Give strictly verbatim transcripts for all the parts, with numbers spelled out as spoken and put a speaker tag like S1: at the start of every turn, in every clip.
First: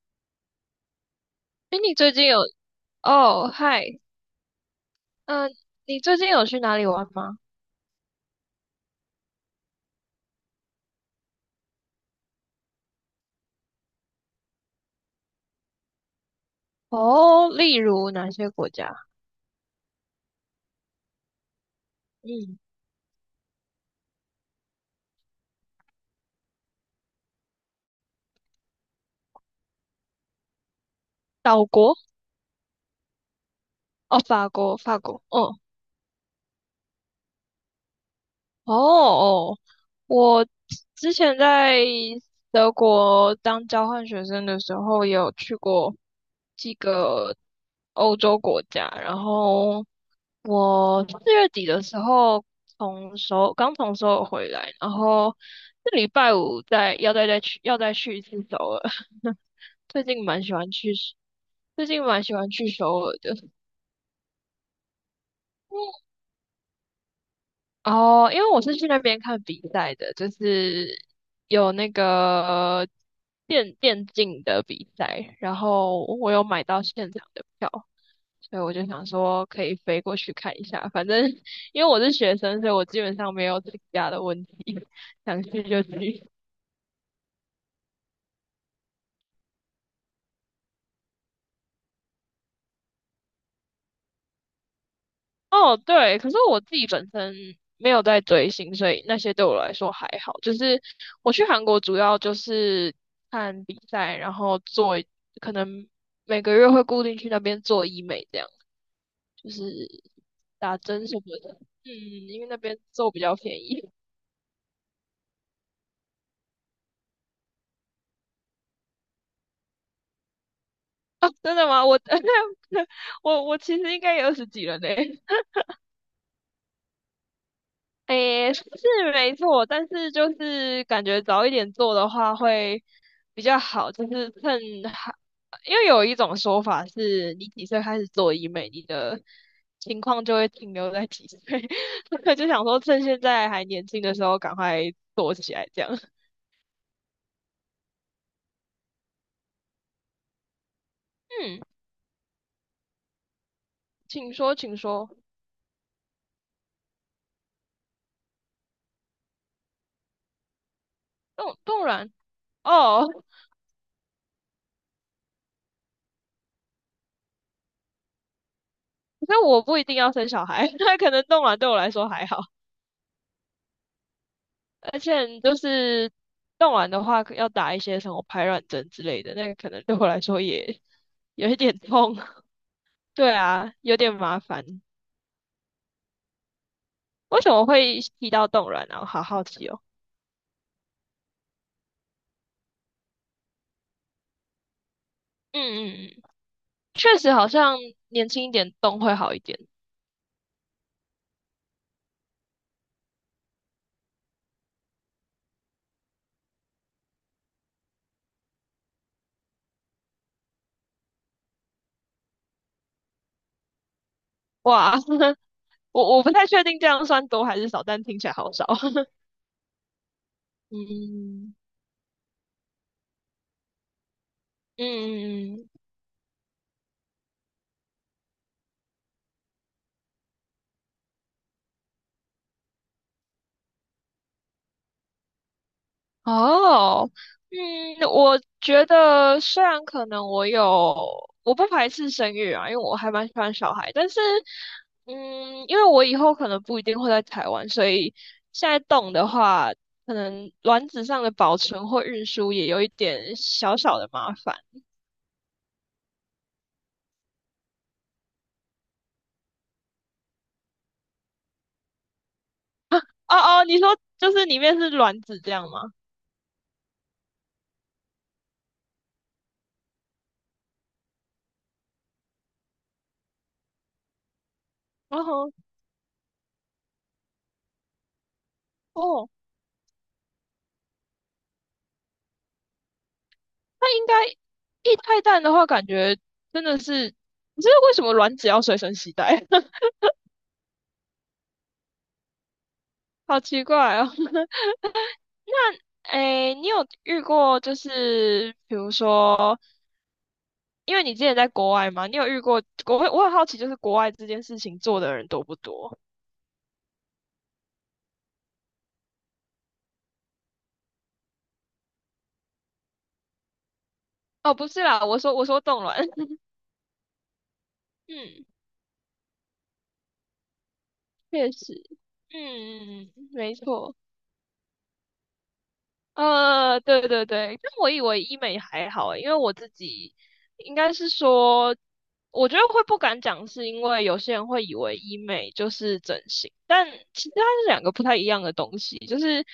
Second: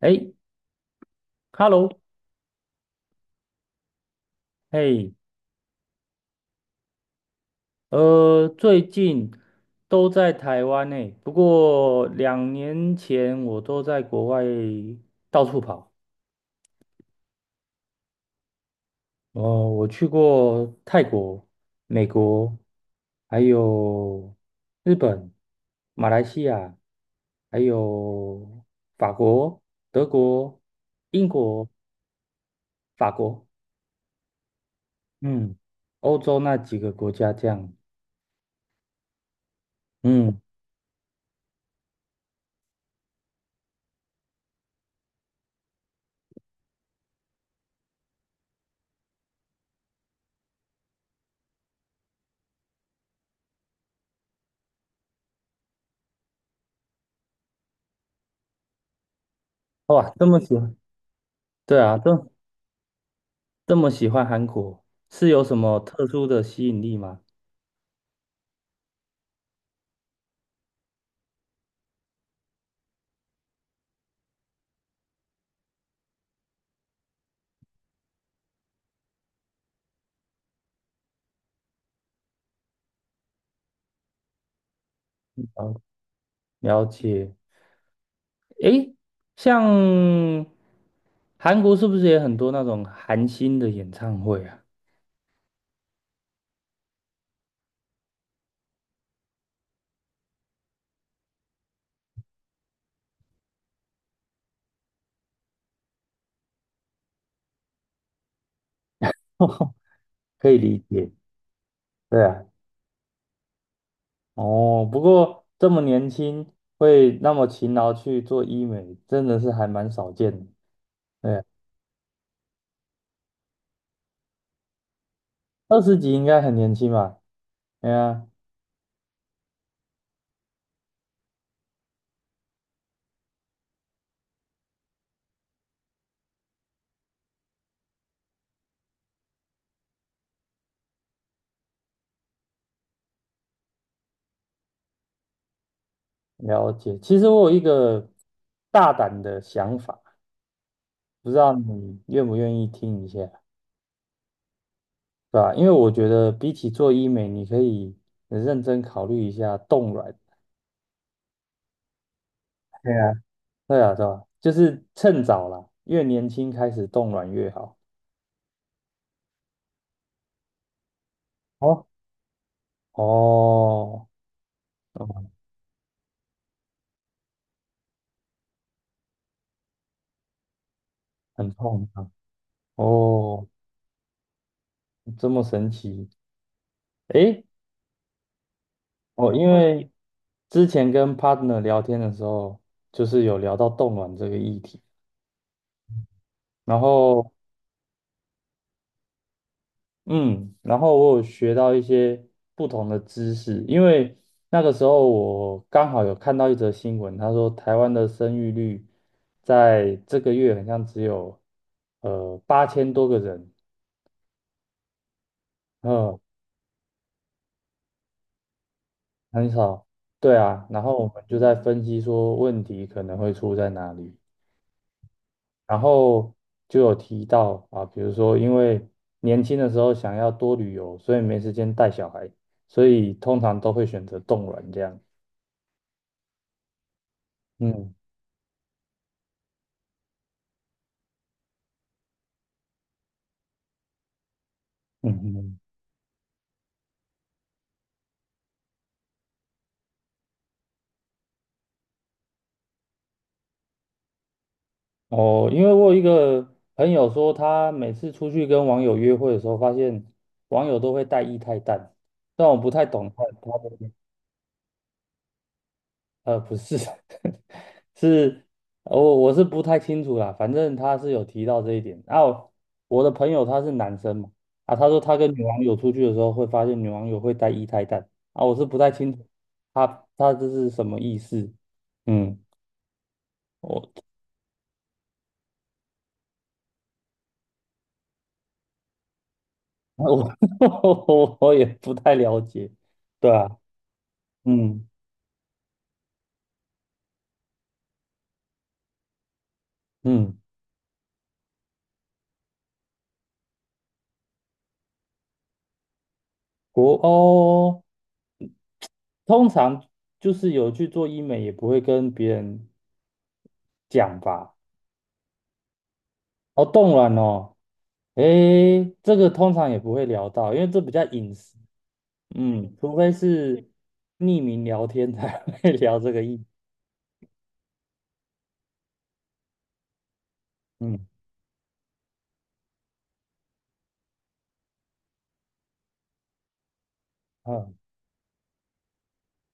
S1: 哎
S2: 哎，
S1: ，Hello，
S2: 你最近有哦，嗨，
S1: 哎，
S2: 嗯，你最近有去哪里玩吗？
S1: 呃，最近都在台湾呢，不过两年前我都在国外到处跑。
S2: 哦，例如哪些国家？
S1: 哦，我去过泰国、美国，
S2: 嗯，
S1: 还有日本、马来西亚，还有法国、德国、英
S2: 岛
S1: 国、
S2: 国
S1: 法国，
S2: 哦，法国，法国，
S1: 嗯，
S2: 哦
S1: 欧洲那几个国家这样。
S2: 哦哦，
S1: 嗯，
S2: 我之前在德国当交换学生的时候，有去过几个欧洲国家，然后我四月底的时候从首尔刚从首尔回来，然后这礼拜五再要再再去要再去一次首尔。最
S1: 哇，
S2: 近
S1: 这么
S2: 蛮喜
S1: 喜
S2: 欢
S1: 欢，
S2: 去
S1: 对
S2: 最
S1: 啊，
S2: 近
S1: 这
S2: 蛮喜欢去首尔的。
S1: 这么喜欢韩国，是有什么特殊的吸引力吗？
S2: 哦，因为我是去那边看比赛的，就是有那个电电竞的比赛，然后我有买到现场的票。所以我就想说可以飞过去看一下，反正因为我是学生，所以我基本上没有请假的问题，想去
S1: 哦，
S2: 就去。
S1: 了解。诶，像韩国是不是也很多那种韩星的演唱会啊？
S2: 哦，对，可是我自己本身没有在追星，所以那些对我来说还好。就是我去韩国主要就是看比赛，然后做，可能每个月会固定去那边做医美，这样就是
S1: 可以
S2: 打
S1: 理
S2: 针
S1: 解，
S2: 什么的。嗯，
S1: 对
S2: 因
S1: 啊，
S2: 为那边做比较便宜。
S1: 哦，不过这么年轻会那么勤劳去做医美，真的是还蛮少见的。
S2: 啊，
S1: 对啊，
S2: 真的吗？我 我我其实应该也二十几了呢。
S1: 二十几应该很年轻吧？哎呀，
S2: 诶，是没错，但是就是感觉早一点做的话会比较好，就是趁还，因为有一种说法是，你几岁开始做医美，你的情况就会停留在几岁，所以就想说趁现在还年轻的时候赶快做起来，这样。
S1: 了解。其实我有一个大胆的想法，不知道
S2: 嗯，
S1: 你愿不愿意听一下？
S2: 请说，请说。
S1: 对吧？因为我觉得比起做医美，你可以认真考虑一下冻卵。
S2: 冻冻卵
S1: 对
S2: 哦，
S1: 啊，对啊，对吧？就是趁早啦，越年轻开始冻卵越好。
S2: 可是我不一定要生小孩，那可能冻卵对我
S1: 哦
S2: 来说还好。
S1: 哦，
S2: 而且
S1: 哦，
S2: 你就是弄完的话，要打一些什么排卵针之类的，那个可能对我来说也有
S1: 很
S2: 一点
S1: 痛啊！
S2: 痛。对
S1: 哦，
S2: 啊，有点麻烦。
S1: 这么神奇。
S2: 为
S1: 诶，
S2: 什么会提到冻卵啊？我好
S1: 哦，
S2: 好
S1: 因
S2: 奇哦。
S1: 为之前跟 partner 聊天的时候，就是有聊到冻卵这个议题，
S2: 嗯嗯嗯，
S1: 然
S2: 确实
S1: 后
S2: 好像年轻一点冻会好一点。
S1: 嗯，然后我有学到一些不同的知识，因为那个时候我刚好有看到一则新闻，他说台湾的生育率在这个月好像只有呃八千多个人，
S2: 哇，我
S1: 嗯，
S2: 我不太确定这样算多还是少，但听起来好少。
S1: 很少，对啊，然后我们就在
S2: 嗯
S1: 分析说问题可能会出在哪里，
S2: 嗯嗯，
S1: 然后就有提到啊，比如说因为年轻的时候想要多旅游，所以没时间带小孩，所以通常都会选择冻卵这样。
S2: 哦，
S1: 嗯。
S2: 嗯，我觉得虽然可能我有，我不排斥生育啊，因为我还蛮喜欢小孩，但是，
S1: 嗯嗯，嗯
S2: 嗯，因为我以后可能不一定会在台湾，所以现在动的话，可能卵子上的保存或运输也有一点小小的麻烦。
S1: 哦，因为我有一个朋友说，他每次出去跟网友约会的时候，发现网友都会带液态氮，但我不太懂他
S2: 哦
S1: 他
S2: 哦，
S1: 的，
S2: 你说就是里面是卵子这样吗？
S1: 呃，不是，是，我我是不太清楚啦，反正他是有提到这一点。然后我的朋友他是男生嘛，啊，他说他跟女
S2: 哦
S1: 网友出去的时候会发现女网友会带液态氮，啊，我是不太清楚
S2: 哦，
S1: 他他这是什么意思，嗯。
S2: 那
S1: 我。
S2: 应该一态蛋的话，感觉真的是，知是为什么卵子要随身携带？
S1: 我 我也不太了解，对
S2: 好
S1: 啊，
S2: 奇怪哦。
S1: 嗯
S2: 那，诶，你有遇过就是比如说，
S1: 嗯，
S2: 因为你之前在国外嘛，你有遇过国外？我很好奇，就是国外这件事情做的人多不多？
S1: 国欧通常就是有去做医美，也不会跟别人讲
S2: 哦，
S1: 吧？
S2: 不是啦，我说我说冻卵，
S1: 哦，冻卵哦，
S2: 嗯，
S1: 诶，这个通常也不会聊到，因为这比较隐
S2: 确
S1: 私，
S2: 实，
S1: 嗯，除
S2: 嗯
S1: 非
S2: 嗯嗯，没
S1: 是
S2: 错。
S1: 匿名聊天才会 聊这个议题，
S2: 呃，对对对，但我以为医美还好欸因为我自己应该
S1: 嗯
S2: 是说，我觉得会不敢讲，是因为有些人会以为医美就是整形，但其实它是
S1: 嗯
S2: 两个不太一样的东西，就是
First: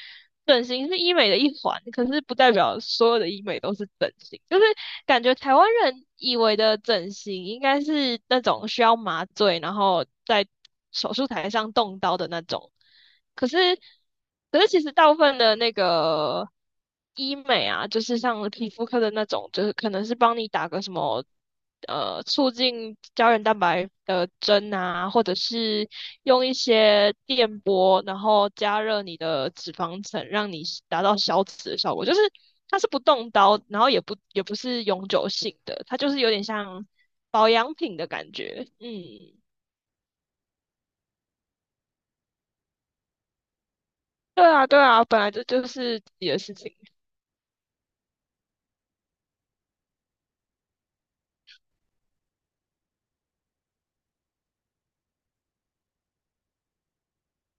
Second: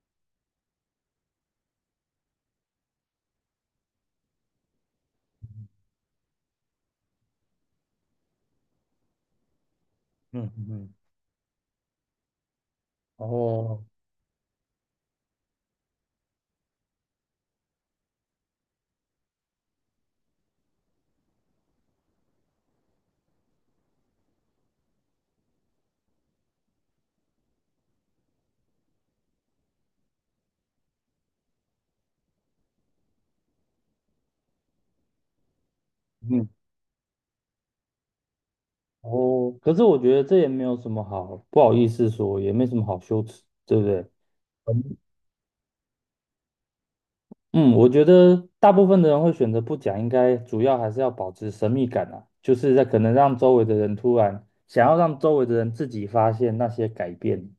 S2: 整形是医美的一环，可是不代表所有的医美都是整形，就是感觉台湾人以为的整形应该是那种需要麻醉，然后在
S1: 嗯嗯，
S2: 手术台上动刀的那种。可是，
S1: 哦
S2: 可是其实大部分的那个医美啊，就是像皮肤科的那种，就是可能是帮你打个什么呃促进胶原蛋白的针啊，或者是用一些电波，然后加热你的脂肪层，让你达到消脂的效果。就是它是不动刀，然后也不也不是永久性的，它就是有点
S1: 嗯
S2: 像保养品的感觉。嗯，
S1: 哦，可是我觉得这也没有什么好不好意思说，也没什么好羞耻，对不对？
S2: 对啊，对啊，本来这就是自己的事情。
S1: 嗯，我觉得大部分的人会选择不讲，应该主要还是要保持神秘感啊，就是在可能让周围的人突然想要让周围的人自己发现那些改变。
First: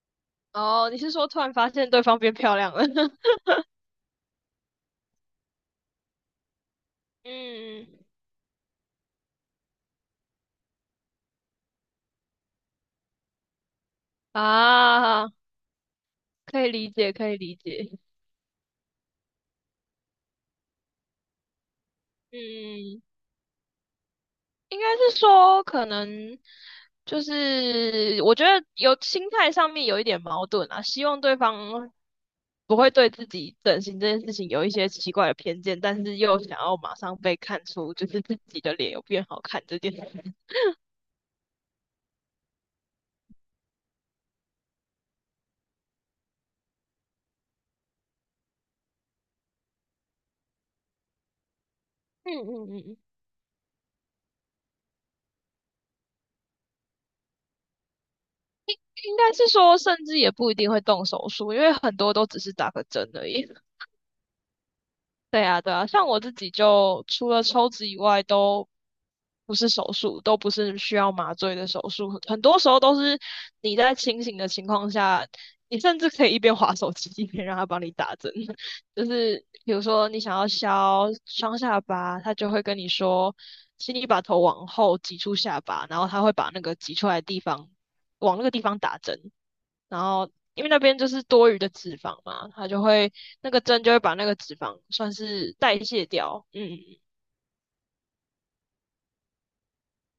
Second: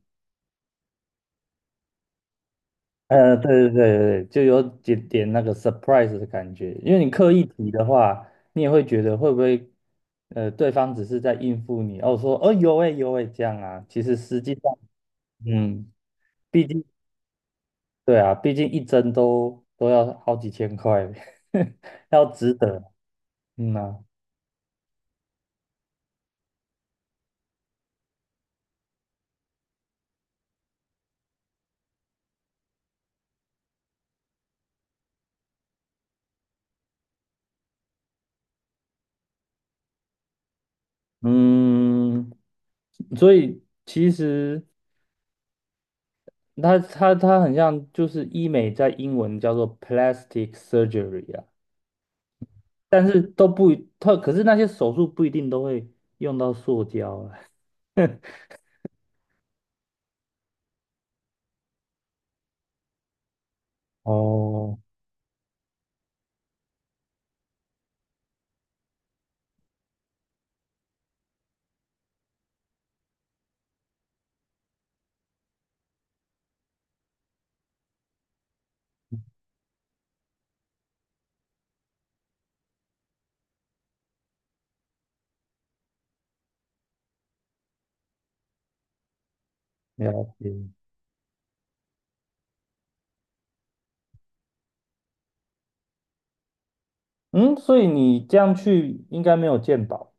S2: 哦，你是说突然发现对方变漂亮了？
S1: 呃，对对对对，就有点点那个 surprise 的感觉，因为你刻意提的
S2: 嗯，
S1: 话，你也会觉得会不会，呃，对方只是在应付你，哦，说哦有诶有诶这样啊，其实实际上，
S2: 啊，
S1: 嗯，
S2: 可
S1: 毕
S2: 以
S1: 竟
S2: 理解，可以理解。
S1: 对啊，毕竟一针都都要好几千块，要值得，
S2: 嗯，
S1: 嗯呐、
S2: 应该是说可能就是我觉得有心态上面有一点矛盾啊，希望对方不会对自己整形这件事情有一些奇怪的偏见，但是又想要马上被看出就是自己的脸有变好看这件事。
S1: 嗯，所以其实它它它很像，就是医美在英文叫做 plastic surgery 啊，
S2: 嗯嗯嗯，
S1: 但是都不一，它可是那些手术不一定都会用到塑胶啊。
S2: 应该是说甚至也不一定会动手术，因为很多都只是打个针而已。
S1: 哦，
S2: 对啊，对啊，像我自己就除了抽脂以外，都不是手术，都不是需要麻醉的手术，很多时候都是你在清醒的情况下，你甚至可以一边滑手机一边让他帮你打针。就是比如说你想要削双下巴，他就会跟你说，请你把头往后挤出下巴，然后他会把那个挤出来的地方往那个地方打针，然
S1: 了
S2: 后
S1: 解。
S2: 因为那边就是多余的脂肪嘛，它就会那个针就会把那个脂肪算是代谢掉。嗯，
S1: 嗯，所以你这样去应该没有健保。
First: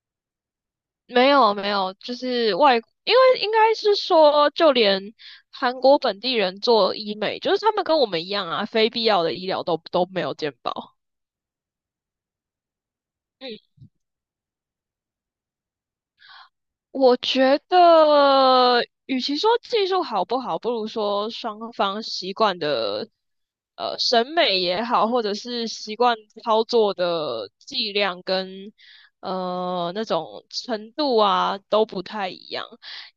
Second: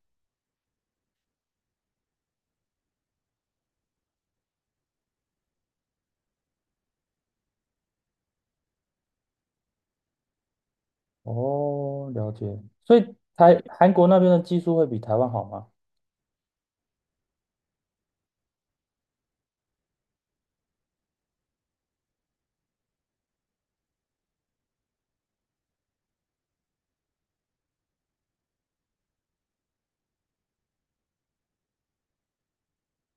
S2: 没有没有，就是外，因为应该是说，就连韩国本地人做医美，就是他们跟我们一样啊，非必要的医疗都都没有健保。
S1: 哦，了解。所以台
S2: 嗯，
S1: 韩国那边的技术会比台湾好吗？
S2: 我觉得，与其说技术好不好，不如说双方习惯的，呃，审美也好，或者是习惯操作的剂量跟，呃，那种程度啊，都不太一样。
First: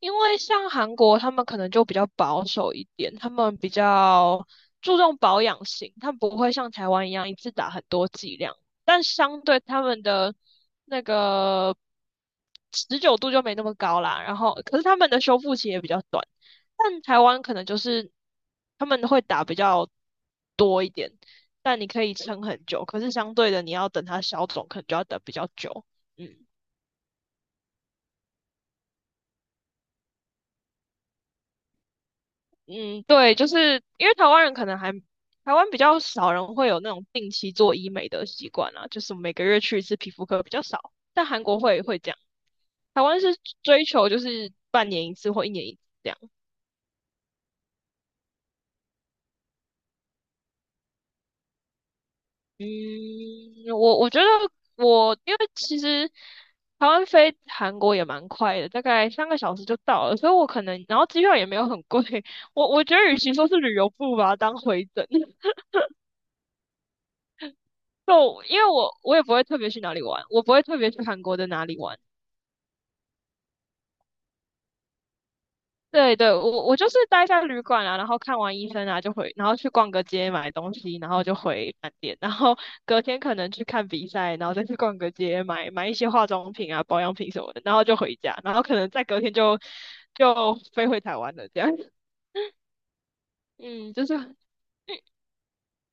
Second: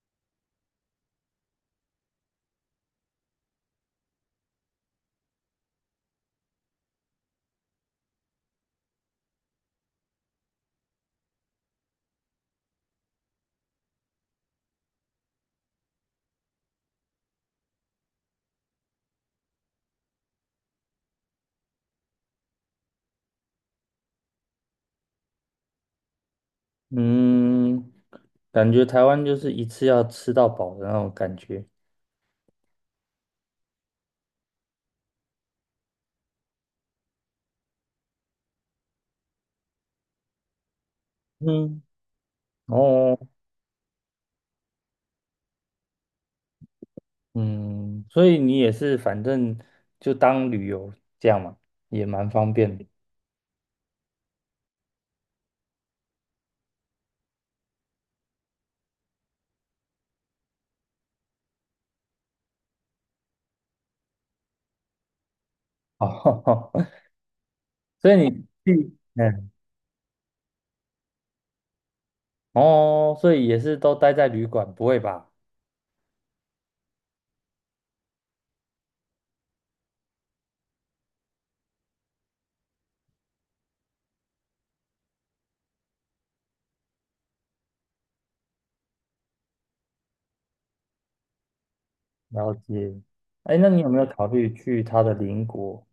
S2: 因为像韩国，他们可能就比较保守一点，他们比较注重保养型，他们不会像台湾一样一次打很多剂量。但相对他们的那个持久度就没那么高啦。然后，可是他们的修复期也比较短，但台湾可能就是他们会打比较多一点，但你可以撑很久。可是相对的，你要等它消肿，可能就要等比较久。嗯。
S1: 嗯，感觉台湾就是一次要吃到饱的那种感觉。
S2: 嗯，对，就是因为台湾人可能还台湾比较少人会有那种定期做医美的习惯啊，就是每个月去一次皮肤科比较少，但韩国会
S1: 嗯。
S2: 会这样。台
S1: 哦，
S2: 湾是追求就是半年一次或一年一次这样。
S1: 嗯，所以你也是反正就当旅游这样嘛，也蛮方
S2: 嗯，
S1: 便的。
S2: 我我觉得我因为其实台湾飞韩国也蛮快的，大概三个小时就到了，所以我可能然后机票也没有很贵，我我觉得与其说是旅游，不如把它当回诊。
S1: 哦，所以
S2: 就
S1: 你
S2: 因为
S1: 去，
S2: 我我也不会
S1: 嗯，
S2: 特别去哪里玩，我不会特别去韩国的哪里玩。
S1: 哦，所以也是都待在旅馆，不会吧？
S2: 对对，我我就是待在旅馆啊，然后看完医生啊就回，然后去逛个街买东西，然后就回饭店，然后隔天可能去看比赛，然后再去逛个街买买一些化妆品啊、保养品什么的，然后就回家，然后可能再隔天就就飞回台湾了，这样。
S1: 了解。哎，那你有
S2: 嗯，
S1: 没
S2: 就
S1: 有
S2: 是
S1: 考
S2: 嗯，
S1: 虑去他的 邻国？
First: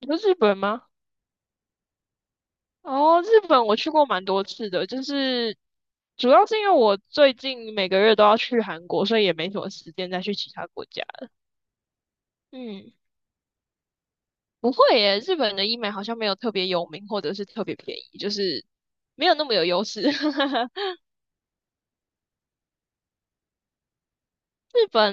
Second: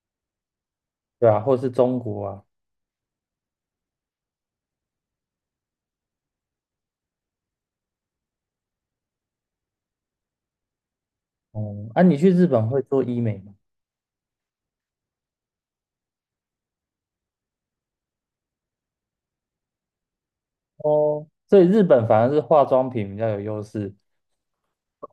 S2: 你说日本吗？
S1: 对啊，或是中国啊？
S2: 哦，日本我去过蛮多次的，就是主要是因为我最近每个月都要去韩国，所以也没什么时间再去其他国家。
S1: 哦，啊，你去日本会
S2: 嗯，
S1: 做医美吗？
S2: 不会耶，日本的医美好像没有特别有名，或者是特别便宜，就是没有那么有优势。
S1: 哦，所以日本反而是化妆品比较有优势。
S2: 日本，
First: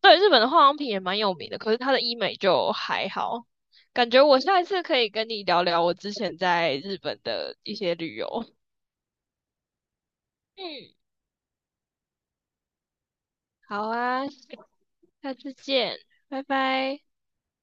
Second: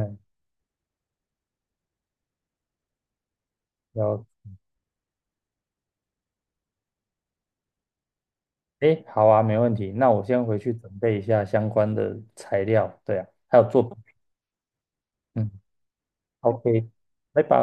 S2: 对，日本的化妆品也蛮有名的，可是它的医美就还好。感觉
S1: 了，
S2: 我下一次可以跟你聊聊我之前在日本的一些旅游。
S1: 哎，好啊，没问题。那我先回去
S2: 嗯，
S1: 准备一下相关的材料。对啊，还有作
S2: 好
S1: 品。
S2: 啊，下
S1: 嗯。
S2: 次见，拜
S1: OK，
S2: 拜。
S1: 拜拜。